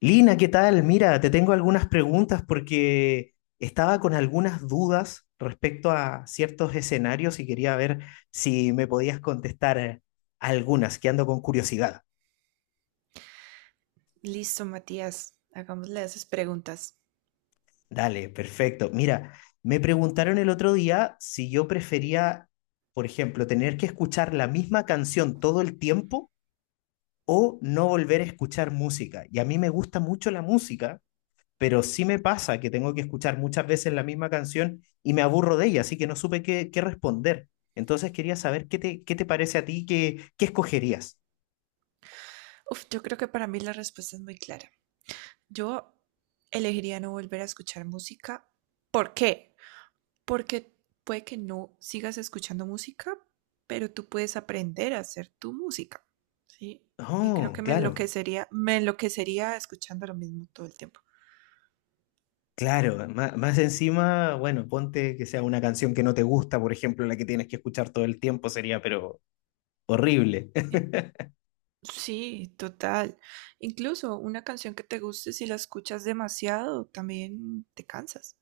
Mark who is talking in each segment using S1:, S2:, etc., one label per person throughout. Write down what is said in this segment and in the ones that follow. S1: Lina, ¿qué tal? Mira, te tengo algunas preguntas porque estaba con algunas dudas respecto a ciertos escenarios y quería ver si me podías contestar algunas, que ando con curiosidad.
S2: Listo, Matías. Hagámosle esas preguntas.
S1: Dale, perfecto. Mira, me preguntaron el otro día si yo prefería, por ejemplo, tener que escuchar la misma canción todo el tiempo o no volver a escuchar música. Y a mí me gusta mucho la música, pero sí me pasa que tengo que escuchar muchas veces la misma canción y me aburro de ella, así que no supe qué responder. Entonces quería saber qué te parece a ti, qué escogerías.
S2: Uf, yo creo que para mí la respuesta es muy clara. Yo elegiría no volver a escuchar música. ¿Por qué? Porque puede que no sigas escuchando música, pero tú puedes aprender a hacer tu música. ¿Sí? Y creo
S1: Oh,
S2: que
S1: claro,
S2: me enloquecería escuchando lo mismo todo el tiempo.
S1: claro. Más encima, bueno, ponte que sea una canción que no te gusta, por ejemplo, la que tienes que escuchar todo el tiempo sería, pero horrible.
S2: Eh, Sí, total. Incluso una canción que te guste, si la escuchas demasiado, también te cansas.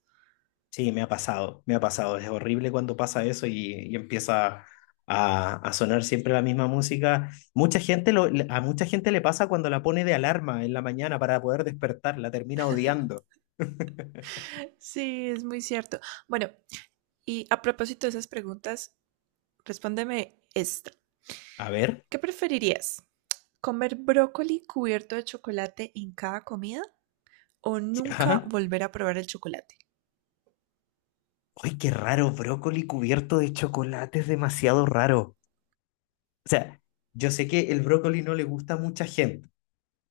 S1: Sí, me ha pasado, me ha pasado. Es horrible cuando pasa eso y empieza a sonar siempre la misma música. Mucha gente a mucha gente le pasa cuando la pone de alarma en la mañana para poder despertar, la termina odiando.
S2: Sí, es muy cierto. Bueno, y a propósito de esas preguntas, respóndeme esta.
S1: A ver,
S2: ¿Qué preferirías? ¿Comer brócoli cubierto de chocolate en cada comida o nunca
S1: ya.
S2: volver a probar el chocolate?
S1: ¡Ay, qué raro! Brócoli cubierto de chocolate es demasiado raro. O sea, yo sé que el brócoli no le gusta a mucha gente.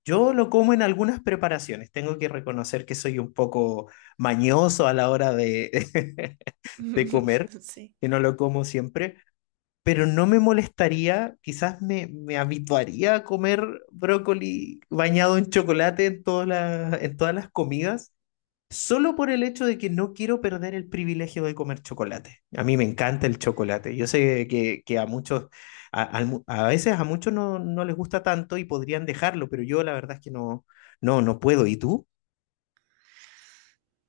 S1: Yo lo como en algunas preparaciones. Tengo que reconocer que soy un poco mañoso a la hora de, de comer,
S2: Sí,
S1: que no lo como siempre, pero no me molestaría, quizás me habituaría a comer brócoli bañado en chocolate en en todas las comidas. Solo por el hecho de que no quiero perder el privilegio de comer chocolate. A mí me encanta el chocolate. Yo sé que a muchos, a veces a muchos no, no les gusta tanto y podrían dejarlo, pero yo la verdad es que no puedo. ¿Y tú?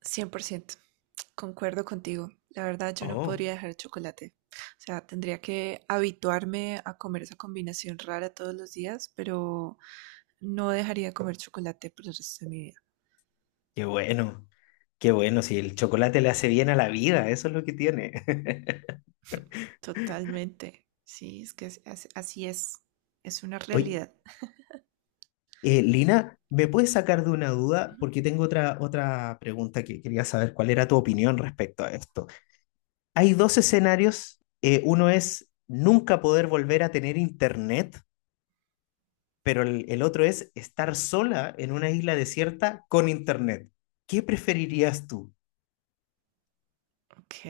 S2: 100% concuerdo contigo. La verdad, yo no
S1: Oh,
S2: podría dejar el chocolate. O sea, tendría que habituarme a comer esa combinación rara todos los días, pero no dejaría de comer chocolate por el resto de mi vida.
S1: qué bueno, qué bueno. Si el chocolate le hace bien a la vida, eso es lo que tiene.
S2: Totalmente. Sí, es que así es. Es una
S1: Oye,
S2: realidad.
S1: Lina, ¿me puedes sacar de una duda?
S2: Ujú.
S1: Porque tengo otra pregunta que quería saber cuál era tu opinión respecto a esto. Hay dos escenarios. Uno es nunca poder volver a tener internet, pero el otro es estar sola en una isla desierta con internet. ¿Qué preferirías tú?
S2: Ok.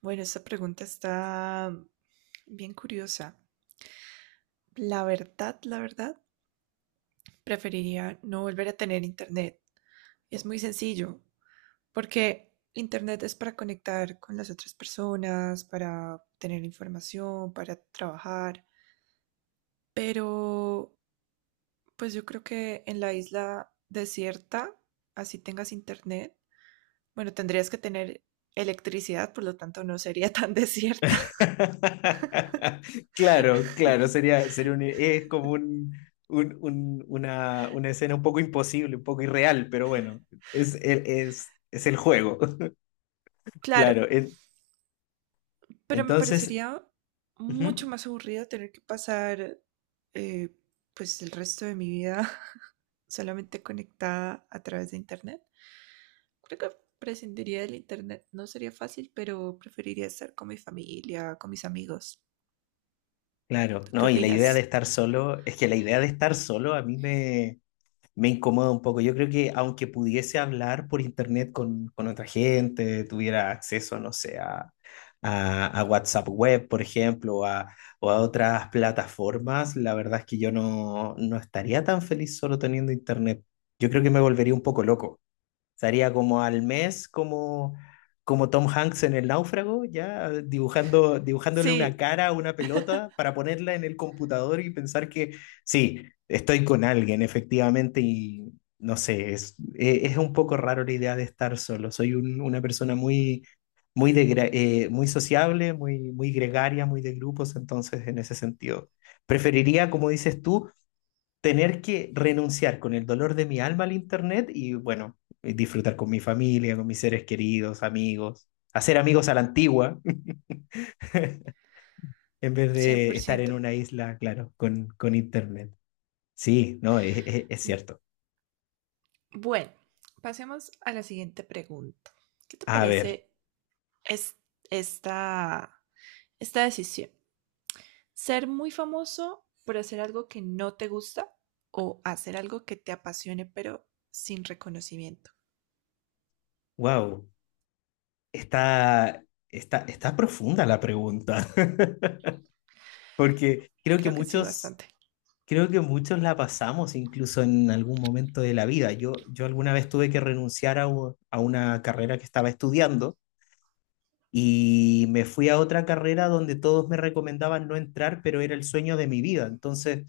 S2: Bueno, esta pregunta está bien curiosa. La verdad, preferiría no volver a tener internet. Es muy sencillo, porque internet es para conectar con las otras personas, para tener información, para trabajar, pero pues yo creo que en la isla desierta, así tengas internet, bueno, tendrías que tener electricidad, por lo tanto no sería tan desierta.
S1: Claro, claro, es como una escena un poco imposible, un poco irreal, pero bueno, es el juego,
S2: Claro,
S1: claro.
S2: pero me
S1: Entonces,
S2: parecería mucho
S1: ujú,
S2: más aburrido tener que pasar eh, pues el resto de mi vida solamente conectada a través de internet. Creo que prescindiría del internet. No sería fácil, pero preferiría estar con mi familia, con mis amigos.
S1: claro,
S2: ¿Tú qué
S1: no, y la idea de
S2: opinas?
S1: estar solo, es que la idea de estar solo a me incomoda un poco. Yo creo que aunque pudiese hablar por internet con otra gente, tuviera acceso, no sé, a WhatsApp Web, por ejemplo, o a otras plataformas, la verdad es que yo no, no estaría tan feliz solo teniendo internet. Yo creo que me volvería un poco loco. Estaría como al mes, como, como Tom Hanks en El Náufrago, ya dibujando, dibujándole una
S2: Sí,
S1: cara a una pelota para ponerla en el computador y pensar que sí, estoy con alguien, efectivamente, y no sé, es un poco raro la idea de estar solo. Soy una persona muy, muy sociable, muy, muy gregaria, muy de grupos, entonces en ese sentido. Preferiría, como dices tú, tener que renunciar con el dolor de mi alma al internet y bueno, disfrutar con mi familia, con mis seres queridos, amigos, hacer amigos a la antigua, en vez
S2: cien
S1: de
S2: por
S1: estar en
S2: ciento.
S1: una isla, claro, con internet. Sí, no, es cierto.
S2: Bueno, pasemos a la siguiente pregunta. ¿Qué te
S1: A ver,
S2: parece es- esta, esta decisión? ¿Ser muy famoso por hacer algo que no te gusta o hacer algo que te apasione pero sin reconocimiento?
S1: wow, está, está profunda la pregunta, porque creo que
S2: Creo que sí,
S1: muchos...
S2: bastante.
S1: Creo que muchos la pasamos incluso en algún momento de la vida. Yo alguna vez tuve que renunciar a una carrera que estaba estudiando. Y me fui a otra carrera donde todos me recomendaban no entrar, pero era el sueño de mi vida. Entonces,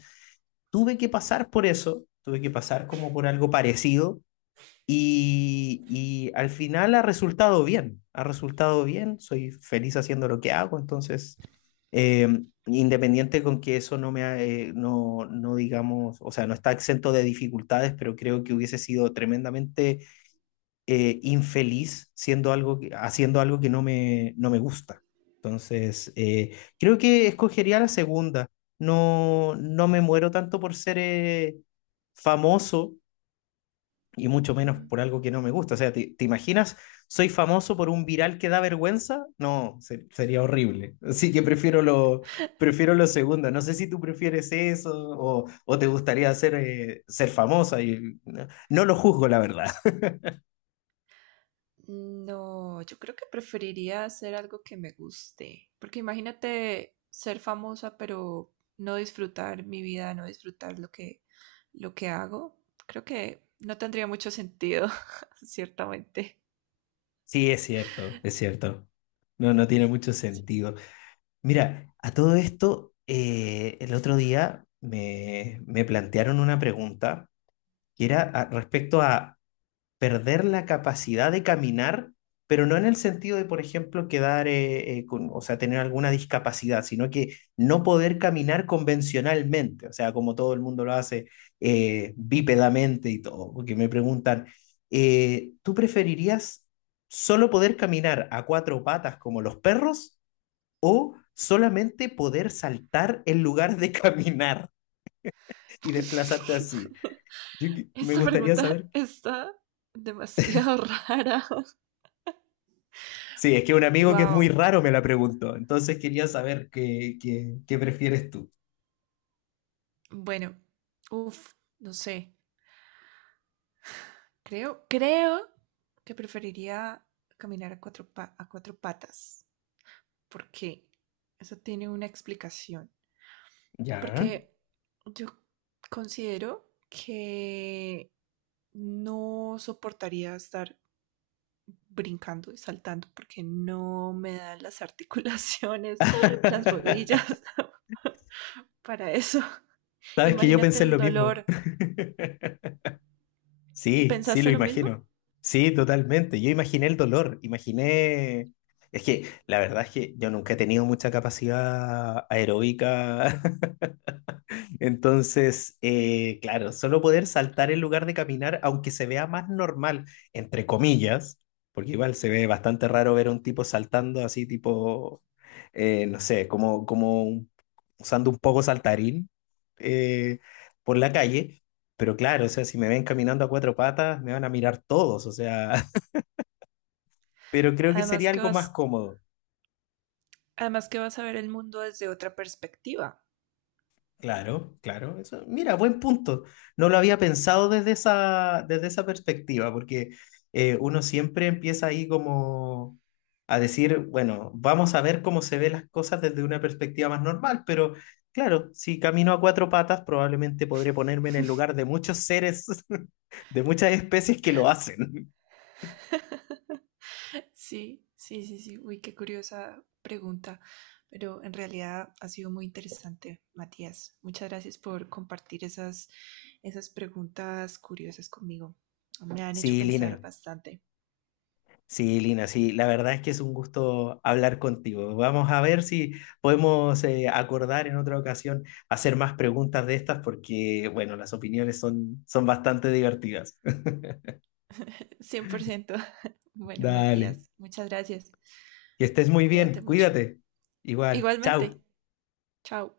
S1: tuve que pasar por eso, tuve que pasar como por algo parecido y al final ha resultado bien, soy feliz haciendo lo que hago, entonces, eh, independiente con que eso no me, no digamos, o sea, no está exento de dificultades, pero creo que hubiese sido tremendamente infeliz siendo haciendo algo que no me, no me gusta. Entonces, creo que escogería la segunda. No, no me muero tanto por ser famoso y mucho menos
S2: Ujú.
S1: por algo que no me gusta. O sea, te imaginas? ¿Soy famoso por un viral que da vergüenza? No, sería horrible. Así que prefiero lo segundo. No sé si tú prefieres eso o te gustaría ser, ser famosa. Y, no, no lo juzgo, la verdad.
S2: No, yo creo que preferiría hacer algo que me guste, porque imagínate ser famosa pero no disfrutar mi vida, no disfrutar lo que hago. Creo que no tendría mucho sentido, ciertamente.
S1: Sí, es cierto, es cierto. No, no tiene mucho
S2: Sí.
S1: sentido. Mira, a todo esto, el otro día me plantearon una pregunta que era respecto a perder la capacidad de caminar, pero no en el sentido de, por ejemplo, quedar, con, o sea, tener alguna discapacidad, sino que no poder caminar convencionalmente, o sea, como todo el mundo lo hace, bípedamente y todo, porque me preguntan, ¿tú preferirías solo poder caminar a cuatro patas como los perros o solamente poder saltar en lugar de caminar y desplazarte así? Yo, me
S2: Esta
S1: gustaría
S2: pregunta
S1: saber.
S2: está demasiado rara.
S1: Sí, es que un amigo que es muy
S2: Wow.
S1: raro me la preguntó, entonces quería saber qué prefieres tú.
S2: Bueno, uff, no sé. Creo que preferiría caminar a a cuatro patas. ¿Por qué? Eso tiene una explicación.
S1: Ya.
S2: Porque yo considero que no soportaría estar brincando y saltando porque no me dan las articulaciones, las rodillas para eso.
S1: Sabes que yo
S2: Imagínate
S1: pensé en
S2: el
S1: lo mismo.
S2: dolor.
S1: Sí, sí, lo
S2: ¿Pensaste lo mismo?
S1: imagino. Sí, totalmente. Yo imaginé el dolor, imaginé... Es que la verdad es que yo nunca he tenido mucha capacidad aeróbica. Entonces, claro, solo poder saltar en lugar de caminar, aunque se vea más normal, entre comillas, porque igual se ve bastante raro ver a un tipo saltando así, tipo, no sé, como usando un poco saltarín eh, por la calle. Pero claro, o sea, si me ven caminando a cuatro patas, me van a mirar todos, o sea, pero creo que
S2: Además
S1: sería
S2: que
S1: algo más
S2: vas,
S1: cómodo.
S2: además que vas a ver el mundo desde otra perspectiva.
S1: Claro, claro. Eso, mira, buen punto. No lo había pensado desde esa perspectiva, porque uno siempre empieza ahí como a decir, bueno, vamos a ver cómo se ven las cosas desde una perspectiva más normal, pero claro, si camino a cuatro patas, probablemente podré ponerme en el lugar de muchos seres, de muchas especies que lo hacen.
S2: Sí, sí, sí, sí. Uy, qué curiosa pregunta, pero en realidad ha sido muy interesante, Matías. Muchas gracias por compartir esas preguntas curiosas conmigo. Me han hecho
S1: Sí,
S2: pensar
S1: Lina,
S2: bastante.
S1: sí, Lina, sí, la verdad es que es un gusto hablar contigo. Vamos a ver si podemos acordar en otra ocasión hacer más preguntas de estas porque, bueno, las opiniones son, son bastante divertidas.
S2: 100%. Bueno,
S1: Dale,
S2: Matías, muchas gracias.
S1: que estés muy bien,
S2: Cuídate mucho.
S1: cuídate. Igual, chao.
S2: Igualmente. Chao.